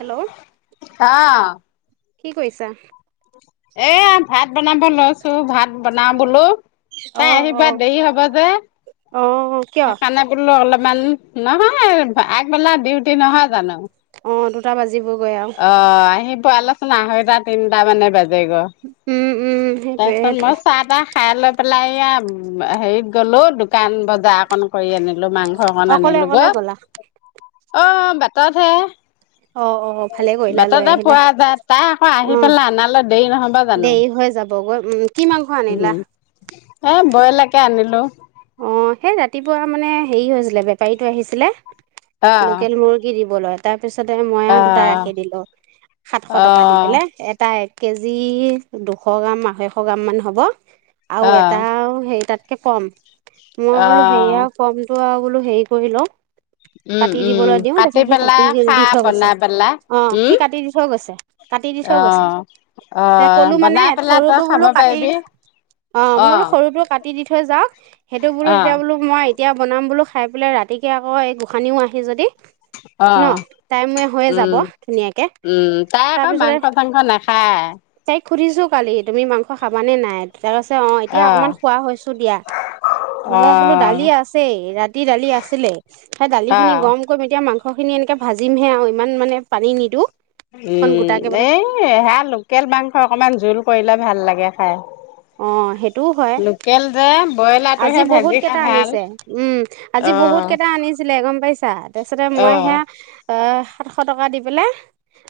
Hello আহ কি কৰিছা এয়া ভাত বনাব লৈছো ভাত বনাও বোলো অ তাই আহিপোৱা দেৰি হব যে অ অ কিয়? সেইকাৰণে বোলো অলপমান নহয় আগবেলা ডিউটি নহয় জানো অ দুটা বাজিব গৈ আৰু পোৱালচোন আঢ়ৈটা তিনিটা মানে বাজি উম উম [unintelligible] সেইটোয়ে তাৰপিছত সেইটোয়ে মই চাহ তাহ খাইলৈ পেলাইয়া হেৰিত গ'লো দোকান বজাৰ অকণ কৰি আনিলো লো মাংস অকণ অকলে আনিলো ব অকলে গ'লা অ বাটত হে অ অ ভালে কৰিলা লৈ বাটতে আহিলা পোৱা যায় তাই আকৌ অ আহি পেলাই অননালে দেৰি নহবা জানো দেৰি হৈ যাবগৈ উম কি মাংস উম, আনিলা এ বইলাকে আনিলো অ সেই ৰাতিপুৱা মানে হেৰি হৈছিলে বেপাৰীটো আহিছিলে অ', লোকেল মুৰ্গী দিব লয় তাৰ তাৰপিছতে মই দুটা অ'। ৰাখি দিলো সাতশ টকা দি অ', পেলাই এটাই কেজি দুশ গ্ৰাম আঢ়ৈশ গ্ৰাম মান হ'ব আৰু এটা অ', হেৰি তাত কম মই বোলো হে অ', আৰু কমটো আৰু বোলো হেৰি কৰি লওঁ উম, কাটি উম, দিবলৈ দিও কাটি পেলা তাৰপিছত সি খা কাটি দি থৈ গৈছে বনাই পেলা। অ সি উম। কাটি দি থৈ গৈছে কাটি দি থৈ গৈছে অ', যে অ', কলো মানে বনাই পেলাই তই সৰুটো খাব বোলো কাটি পাৰিবি। অ মই বোলো সৰু টো কাটি দি থৈ যাওক সেইটো বোলো তেতিয়া অ', বোলো মই এতিয়া বনাম বোলো খাই পেলাই ৰাতিকে আকৌ এই গোঁসানীও আহি যদি ন অ', টাইমে হৈয়ে যাব উম, ধুনীয়াকে উম, তাই আকৌ তাৰপিছতে মাংস চাংস নাখায়। তাইক সুধিছো কালি তুমি মাংস খাব নে নাই তাৰ পাছছে অ এতিয়া অকনমান খোৱা হৈছো দিয়া মই বোলো দালি অ', আছেই ৰাতি দালি আছিলে সেই দালি খিনি অ'। গৰম কৰিম এতিয়া মাংস খিনি এনেকে ভাজিমহে আৰু ইমান মানে পানী নিদো উম এই সেয়া লোকেল মাংস অকনমান জোল কৰিলে ভাল লাগে খাই অ সেইটোও হয় লোকেল যে আজি ব্ৰইলাৰটোহে বহুত ভাজি খাই কেইটা ভাল। আনিছে উম আজি বহুত অ', কেইটা আনিছিলে গম পাইছা তাৰপিছতে মই সেয়া অ', অ সাতশ টকা দি পেলাই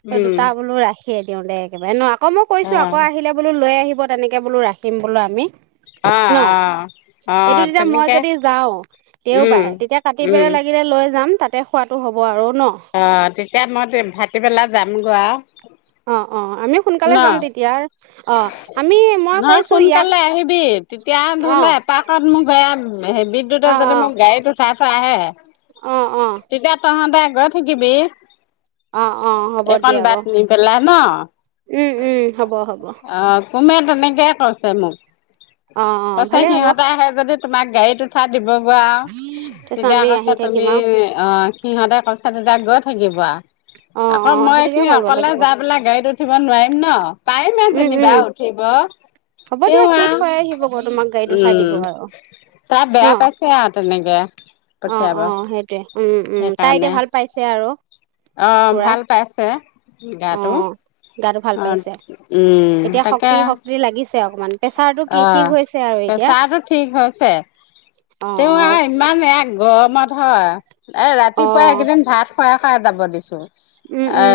উম, দুটা বোলো ৰাখিয়ে দিওঁ দে একেবাৰে আক মই কৈছো অ'। আকৌ আহিলে বোলো লৈ আহিব তেনেকে বোলো ৰাখিম বোলো আমি অ', ন অ', এইটো অ', তেতিয়া মই তেনেকে যদি যাও দেও উম, বাই তেতিয়া কাটি উম, পেলাই লাগিল লৈ যাম তাতে খোৱাটো হ'ব আৰু ন অ তেতিয়া মই ভাত দি পেলাই যাম গৌ আ অ অ আমি সোনকালে যাম তেতিয়া অ আমি মই নহয় কৈছো ইয়াক সোনকালে আহিবি তেতিয়া ধৰি অ লও এপাকত মোক বেয়া হেই বিদ্যুতে অ অ যদি মোক গাড়ীত উঠাই থৈ আহে অ অ তেতিয়া তহতে গৈ থাকিবি অ অ হ'ব এইকণ দিয়া বাট বাৰু নি পেলাই ন উম উম হ'ব হ'ব অ কোমে তেনেকে কৈছে মোক অ অ কৈছে ভালে হ'ব সিহঁতে আহে যদি তোমাক গাড়ীত উথা দিবগৈ আৰু তাৰপিছত তেতিয়া আমি আহি কৈছা তুমি থাকিম আৰু অ সিহঁতে কৈছা তেতিয়া গৈ থাকিব আৰু অ অ আকৌ মই সেইটোকে এইখিনি কৰিব অকলে লাগিব যাই পেলাই গাড়ীত উঠিব নোৱাৰিম ন পাই ম উম উম যেনিবা উঠিব হ'ব তেওঁ দিয়া সি আৰু থৈ আহিব গ তোমাক গাড়ীত উঠাই উম দিব আৰু তাই ন বেয়া পাইছে আৰু তেনেকে। অ পঠিয়াব অ সেইটোৱে। উম উম তাই এতিয়া সেইকাৰণে ভাল পাইছে আৰু আহ পুৰা ভাল পাইছে। অ গাটো গাটো ভাল অ পাইছে উম এতিয়া তাকে শক্তি শক্তি লাগিছে অকমান প্ৰেছাৰটো কি অ ঠিক হৈছে আৰু এতিয়া পেচাহটো ঠিক হৈছে। অ তেওঁ আৰু অ ইমান এক গৰমত হয় এ অ ৰাতিপুৱাই এইকেইদিন ভাত খুৱাই খুৱাই যাব দিছো। উম আ উম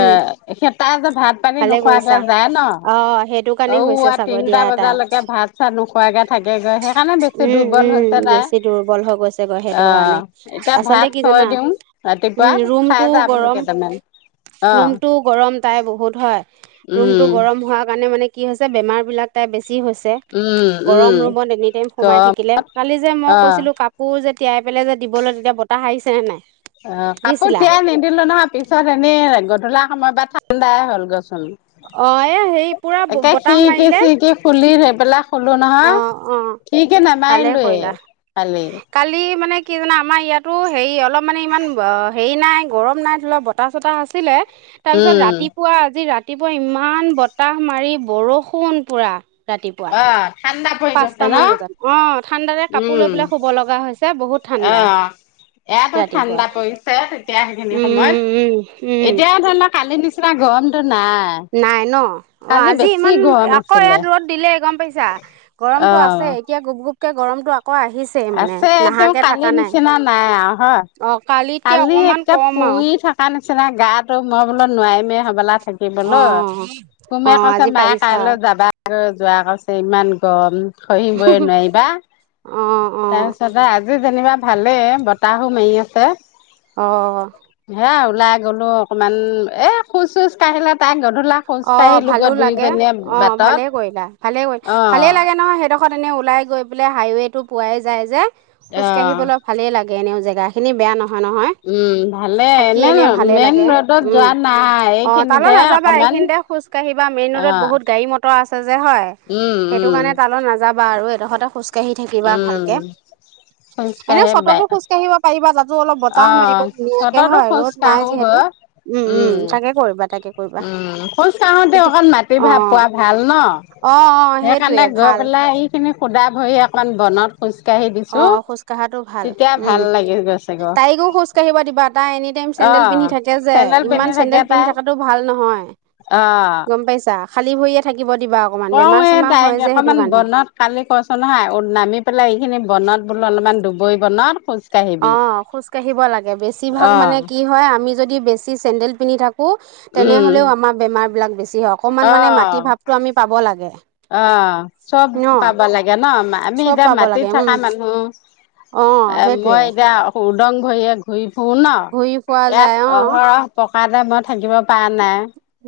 সেই তাই ভাত পানী ভালে নোখোৱাকে কৰিছা যায় ন অ সেইটো কাৰণে ঔ হৈছে চাগৈ তিনটা দিয়া তাই বজালৈকে ভাত চাত নোখোৱা। খোৱাকে থাকেগৈ সেইকাৰণে বেছি উম দুৰ্বল উম হৈছে তাই, বেছি দুৰ্বল হৈ গৈছেগৈ সেইটো কাৰণে আহ এতিয়া ভাল। আচলতে ভাত কি থৈ জানা দিওঁ ৰাতিপুৱা খাই যাই বোলো কেইটামান। অ', ৰুম টো গৰম তাই বহুত হয়। ৰুমটো উম, গৰম হোৱাৰ কাৰণে মানে কি হৈছে বেমাৰ বিলাক তাই বেছি হৈছে। উম, উম, গৰম ৰুমত এনি টাইম সোমাই গম থাকিলে কালি যে মই অ', কৈছিলো কাপোৰ। যে তিয়াই পেলাই যে দিব লে তেতিয়া বতাহ আহিছে নে নাই? অ কাপোৰ দিছিলা তিয়াই নিদিলো নহয় পিছত এনে গধূলা সময় বা ঠাণ্ডাই হ'ল গছ। অ এ হেৰি পুৰা এতিয়া বতাহ খিৰিকী মাৰিলে চিৰিকি কি খুলি সেই পেলাক শুলো অ নহয় অ খিৰিকী ভালে নামাৰিলোয়ে। কৰিলা কালি মানে কি জানা আমাৰ ইয়াত। তো হেৰি অলপ মানে ইমান হেৰি নাই গৰম নাই ধৰি লপ বতাহ চতাহ আছিলে। তাৰপিছত উম, ৰাতিপুৱা আজি ৰাতিপুৱা ইমান বতাহ মাৰি বৰষুণ পুৰা। ৰাতিপুৱা অ', ঠাণ্ডা পৰি গৈছে পাঁচটা মান ন' বজাত অ ঠাণ্ডাৰে কাপোৰ লৈ উম। পেলাই শুব লগা হয়। যে বহুত ঠাণ্ডা। এয়াতো ৰাতিপুৱা ঠাণ্ডা পৰিছে তেতিয়া সেইখিনি উম উম সময়ত উম এতিয়া ধৰি লোৱা কালি নিচিনা। গৰমটো নাই। নাই ন অ কালি আজি বেছি ইমান গৰম আকৌ আছিলে। ইয়াত ৰদ দিলে গম পাইছা গৰমতটো অ', আছে। এতিয়া গুপ গুপ কে গৰমটো আকৌ আহিছেই মানে আছে তেওঁ নাহাকে কালি থকা নাই নিচিনা নাই আৰু হয়। অ' কালিতকে কালি অকমান একে কম আৰু পুৰি থকা নিচিনা গাটো মই বোলো নোৱাৰিমেই হবলা। থাকিবলো অ' তুমি অ' কৈছে আজি মায়ে পাৰিছা কাইলৈ যাবা। আৰু জোঁৱাই কৈছে ইমান গৰম হহিবই আৰু। নোৱাৰিবা অ' অ' তাৰপিছতে আজি যেনিবা ভালে বতাহো মাৰি আছে। অহ হে ওলাই গ'লো অকণমান এ খোজ চোজ কাঢ়িলে তাই গ অ ভালো লাগে অ বাটত ভালে কৰিলা ভালে কৰিল অ ভালে লাগে নহয় সেইডখ ত এনে ওলাই গৈ পেলাই হাইৱে টো পোৱাই যায় যে অ খোজ কঢ়িবলৈ ভালেই লাগে। এনেইও জেগাখিনি বেয়া নহয়। নহয় নহয় উম ভালে থাকি এনে ভালে মেইন লাগে ৰ'দত উম যোৱা নাই অ তালৈ এইখিনিতহে নাযাবা। অকমান এইখিতে খোঁজ কাঢ়ি বা মেইন অ ৰডত বহুত গাড়ী মৰতৰ আছে। হয় উম সেইটো উম কাৰণে তাৰ লগত নাযাবা আৰু এইদখতে খোজকাঢ়ি থাকিবা উম ভালকে এনে খোজকাঢ়ি বাই চততো খোজকাঢ়িব পাৰিবা যাতে। অলপ অ বতাহ মাৰিব ধুনীয়াকে চততো হয় খোজ ৰ'দ নাই কাঢ়ো যিহেতু। গৈ উম উম তাকে কৰিবা তাকে কৰিবা। অঁ খোজ কাঢ়োতে এতিয়া অকল মাটি ভাৱ অঁ পোৱা ভাল ন। অ অ সেইটোৱে সেইকাৰণে গৈ ভাল পেলাই এইখিনি সুধা ভৰি অকন বনত। খোজকাঢ়ি অ দিছো খোজ কঢ়াটো ভাল তেতিয়া উম ভাল লাগে গৈছে গ তাইকো খোজ কাঢ়িব দিবা তাই এনি টাইম অ চেডেল পিন্ধি থাকে যে চেন্দেল ইমান পিন্ধি থাকে চেণ্ডেল পিন্ধি তাই থকাটো ভাল নহয়। অ গম পাইছা খালী ভৰিয়ে থাকে। কওঁ এই তাইক অকমান কাৰণে বনত কালি কছ নহয় নামি পেলাই এইখিনি বনত বোলো অলপমান ডুবৰি বনাত খো অ খোজ কাঢ়িব লাগে বেছিভাগ অ মানে কি হয় আমি যদি বেছি চেন্দেল পিন্ধি থাকো। উম তেনেহলেও আমাৰ বেমাৰ বিলাক বেছি হয় অকমান অ মানে মাটি ভাৱটো আমি পাব লাগে। অ চব ন পাব লাগে ন আমি চব এতিয়া পাব মাটিত লাগে উম থকা মানুহ। অ এ সেই মই এতিয়া উদং ভৰিয়ে ঘূৰি শুন ন ঘূৰি ফুৰা ইয়াত যায় অ অহৰহ পকা টাইপৰ থাকিব পাৰে নাই।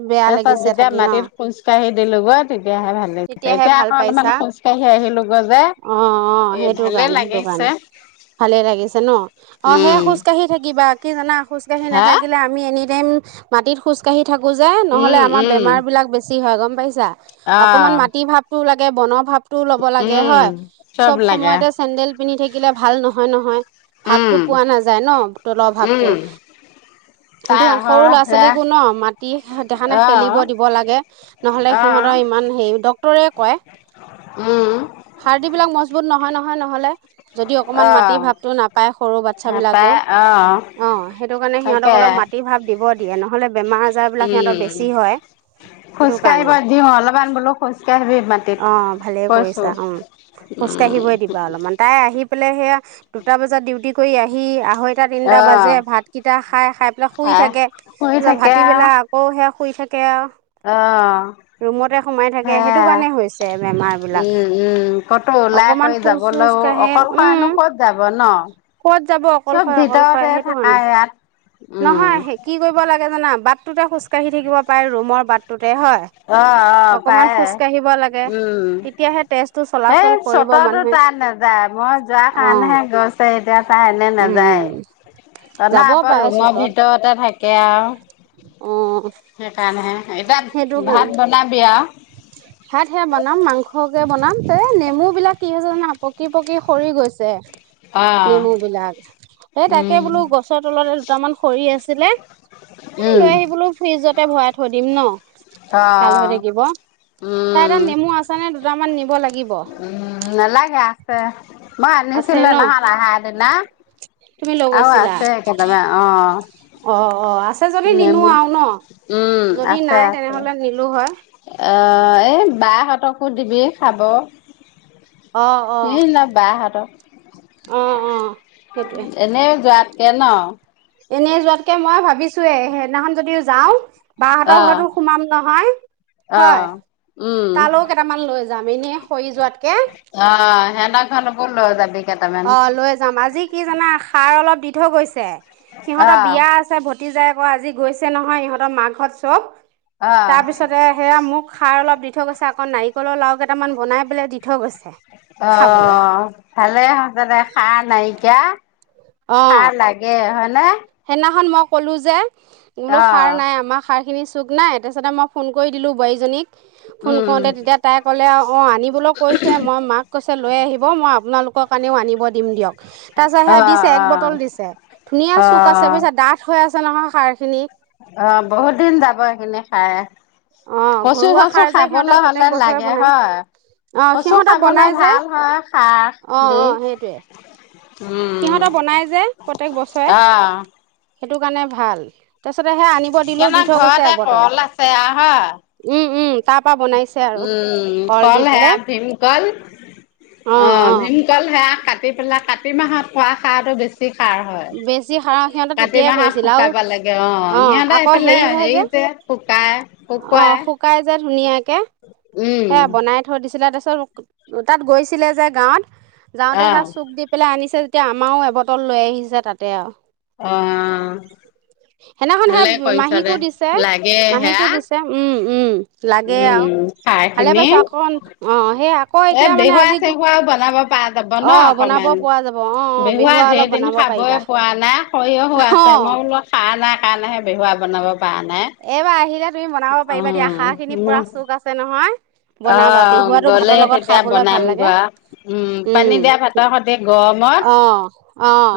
বেয়া তাৰ পিছত লাগিছে যেতিয়া থাকি অ মাটিত খোজকাঢ়ি দিলো গলোগৈ তেতিয়াহে ভাল লাগিছে তেতিয়াহে এতিয়া ভাল আকৌ অলপমান পাইছা খোজ কাঢ়ি আহিলো গৈ যে অ অ এ সেইটো ভালে কাৰণে সেইটো কাৰণে লাগিছে। ভালে লাগিছে ন অ সেয়া উম খোজ কাঢ়ি থাকিবা কি জানা খোজকাঢ়ি হা নাথাকিলে আমি এনিটাইম মাটিত খোজকাঢ়ি থাকো যে নহ'লে উম আমাৰ উম বেমাৰবিলাক বেছি হয় গম পাইছা। অকমান আহ মাটিৰ ভাৱটোও লাগে বনৰ ভাৱটোও ল'ব লাগে উম হয় চব সময়তে চেন্দেল পিন্ধি থাকিলে ভাল নহয় নহয় ভাৱটো উম পোৱা নাযায় ন তলৰ ভাৱটো উম কিন্তু তাই সৰু অহৰহ ল'ৰা সেয়া ছোৱালীকো ন মাটিত সেখানে আহ খেলিব দিব লাগে নহলে সি আহ হঁতৰ ইমান হেই ডক্তৰে কয় উম হাৰ্ডিবিলাক মজবুত নহয় নহয় নহ'লে যদি অকমান আহ মাটিৰ ভাৱটো নাপায়। সৰু বাচ্ছা বিলাকেও নাপায় আহ অ সেইটো কাৰণে সিহতক তাকে অলপ মাটি ভাৱ দিব দিয়ে নহলে বেমাৰ আজাৰ বিলাক সিহঁতৰ বেছি হয় খোজ কাঢ়িব দিওঁ অলপ আন বোলো। খোজকাঢ়িবি মাটিত অ ভালেই কৈছো কৰিছা উম খোজ উম কাঢ়িবই দিবা অলপমান তাই আহি পেলাই- সেয়া দুটা বজাত ডিউটি কৰি আহি- আঢ়ৈটা তিনিটা আহ বাজে ভাতকেইটা খাই খাই পেলাই শুই আহ থাকে শুই তাৰপিছত থাকে ভাটি আও বেলা আকৌ সেই- শুই থাকে আও অহ ৰুমতে সোমাই থা হে সেইটো কাৰণে হৈছে বেমাৰ বিলাক উম উম ক'তো ওলাই অকমান কৰি খোজ চোজ যাবলৈও কাঢ়ে অকলশৰেনো উম- ক'ত যাব ন কত যাব চব অকলশয় অকলশয় ভিতৰতে সেইটো থাকা কাৰণে ইয়াত উম নহয় কি কৰিব লাগে জানা- বাটটোতে খোজ কঢ়ি থাকিব পাৰে ৰুমৰ বাটটোতে হয়। অকমান পাই খোজ কাঢ়িব লাগে উম তেতিয়াহে তেজটো এই চলাচল কৰিব চততো মানুহে তান নাযায় মই- যোৱা অ কাৰণহে গৈছে এতিয়া চা এনে নাযায়। উম তানা যাব আকৌ পাৰে ৰুমৰ চতত ভিতৰতে থাকে আও অ সেইকাৰণেহে সেইটো এতিয়া কাৰণে ভাত বনাবি আও ভাত সেয়া বনাম মাংসকে বনাম এ নেমু বিলাক কি হৈছে জানা পকি পকি সৰি গৈ- পিছে অ নেমু বিলাক এই তাকে উম বোলো গছৰ তলতে দুটামান সৰি আছিলে। এ উম লৈ আহি বোলো ফ্ৰিজতে ভৰাই থৈ দিম ন অ ভাল হৈ থাকিব। তাইৰে উম নেমু আছে নে দুটামান নিব লাগে উম নালাগে আছে মই আছে আনিছিলো ন নহয় আহা দিনা তুমি লৈ আও গৈছিলা আছে কেইটামান অ অ অ আছে যদি নিনো নেমু আৰু ন উম যদি আছে নাই আছে তেনেহলে নিলো হয়। এই বাইহতকো দিবি খাব অ অ এই না বাহতক অ অ সেইটোৱে কে ন এনেই যোৱাতকে মই ভাবিছোয়ে সেইদিনাখন যদিও যাওঁ অ বাহঁতৰ ঘৰতো সোমাম নহয়। অ হয় উম তালৈও কেইটামান লৈ যাম এনেই সৰি যোৱাতকে অহ সেনে খান মোকো লৈ যাবি। কেইটামান অ লৈ যাম। আজি কি জানা সাৰ অলপ দি থৈ গৈছে অ সিহঁতৰ বিয়া আছে উটি যায় আকৌ আজি গৈছে নহয় ইহঁতৰ মাক হত চব। অ তাৰপিছতে সেয়া মোক খাৰ অলপ দি- দি থৈ গৈছে আকৌ নাৰিকলৰ লাৰু কেইটামান বনাই পেলাই দি থৈ গৈছে। খাবলৈ অঁ ভালে হৈছে দে সা নাইকিয়া। অঁ খাৰ লাগে হয়নে? সেইদিনাখন মই কলো যে বোলো অ খাৰ নাই আমাৰ। খাৰখিনি চুক নাই তাৰপিছতে মই ফোন কৰি দিলোঁ বোৱাৰীজনীক, ফোন উম কৰোঁতে তেতিয়া তাই ক'লে আৰু- অঁ আনিবলৈ কৈছোৱেই মই মাক কৈছে লৈ আহিব, মই আপোনালোকৰ কাৰণেও আনিব দিম দিয়ক। তাৰ পিছত অ অ সেয়া দিছে এক বটল দিছে, ধুনীয়া অ চুক আছে বুজিছা ডাঠ হৈ আছে। হৈ আছে নহয় খাৰখিনিত। অঁ বহুত দিন যাব সেইখিনি খায়। অঁ কচু ঘৰুৱা চচু সাৰ যে সিহঁতৰ খাবলৈ প্ৰত্যেক হলে বছৰে লাগে বনাই হয়। অঁ কচু সিহঁতৰ খাবলৈ বনাই যে ভাল হয় খাহ অঁ দি। অঁ সেইটোৱে উম সিহঁতৰ বনাই যে প্ৰত্যেক বছৰে আহ। সেইটো কাৰণে ভাল। তাৰপিছতে সেয়া আনিব দিলোঁ দি কেনা থৈ গৈছে ঘৰতে এবটল কল আছে আহা। উম উম তাৰ পৰা বনাইছে আৰু উম দি কল সেয়া পেলাই ভীম কল। অ অঁ অ ভীমকল সেয়া কাটি পেলাই কাতি মাহত খোৱা খাৰটো বেছি। খাৰ হয়। বেছি সাৰ সিহঁতে কাতি তেতিয়াই মাহত কৰিছিল আৰু শুকাব লাগে, অঁ অ সিহঁত আকৌ সেইফালে হয় হেৰি যে- শুকাই অ শুকোৱাই- শুকাই যে ধুনীয়াকে সেয়া বনাই থৈ দিছিলে তাৰপিছত তাত গৈছিলে যে গাঁৱত- যাওঁতে হে চুক দি পেলাই আনিছে যেতিয়া আমাৰও এবটল লৈ আহিছে তাতে আৰু। অঁ। সেইদিনাখন ভালে সেই কৰিছা মাহীকো দে দিছে লাগে সেয়া। মাহীকো দিছে উম উম লাগে আৰু উম খাৰ ভালে খিনি পাইছো আকৌ অঁ সেই আকৌ এতিয়া মানে আজি- পা যাব ন অ বনাব অকমান। পৰা যাব অ অ বেহুৱা অলপ ধেইদিনা বনাব খাবই পাৰিবা পোৱা নাই সৰিয়হ হৈ আছে। অ মই বোলো খাই নাই কাৰণে সে বেহুৱা- বনাব। পৰা নাই এইবাৰ আহিলে তুমি বনাব অ পাৰিবা দিয়া খাৰ খিনি পুৰা চুক আছে নহয়। অ বনাবা বেহুৱাটো গ'লে ভাতৰ লগত তেতিয়া খাবলৈ ভাল লাগে বনামগৈ আও। উম পানী দিয়া উম। ভাতৰ সৈতে গৰমত অঁ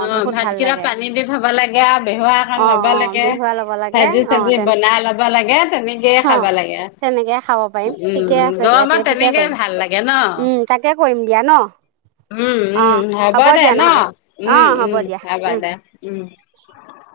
অ বহুত ভাল ভাতকেইটা লাগে পানী দি থব লাগে আৰু বেহুৱা অকণ অঁ ল'ব অঁ লাগে বেহুৱাল- লাগে ভাজি চাজি অঁ। বনাই ল'ব লাগে তেনেকেইে খাব লাগে তেনেকে খাব পাৰিম উম। ঠিকে উম আছে দিয়া গৰমত সেইটোকে তেনেকে কৰিম ভাল লাগে ন। উম তাকে কৰিম দিয়া ন উম অ উম হ'ব দে দিয়া ন, নহ'লে অ উম উম দিয়া হব উম দে উম। [unintelligible]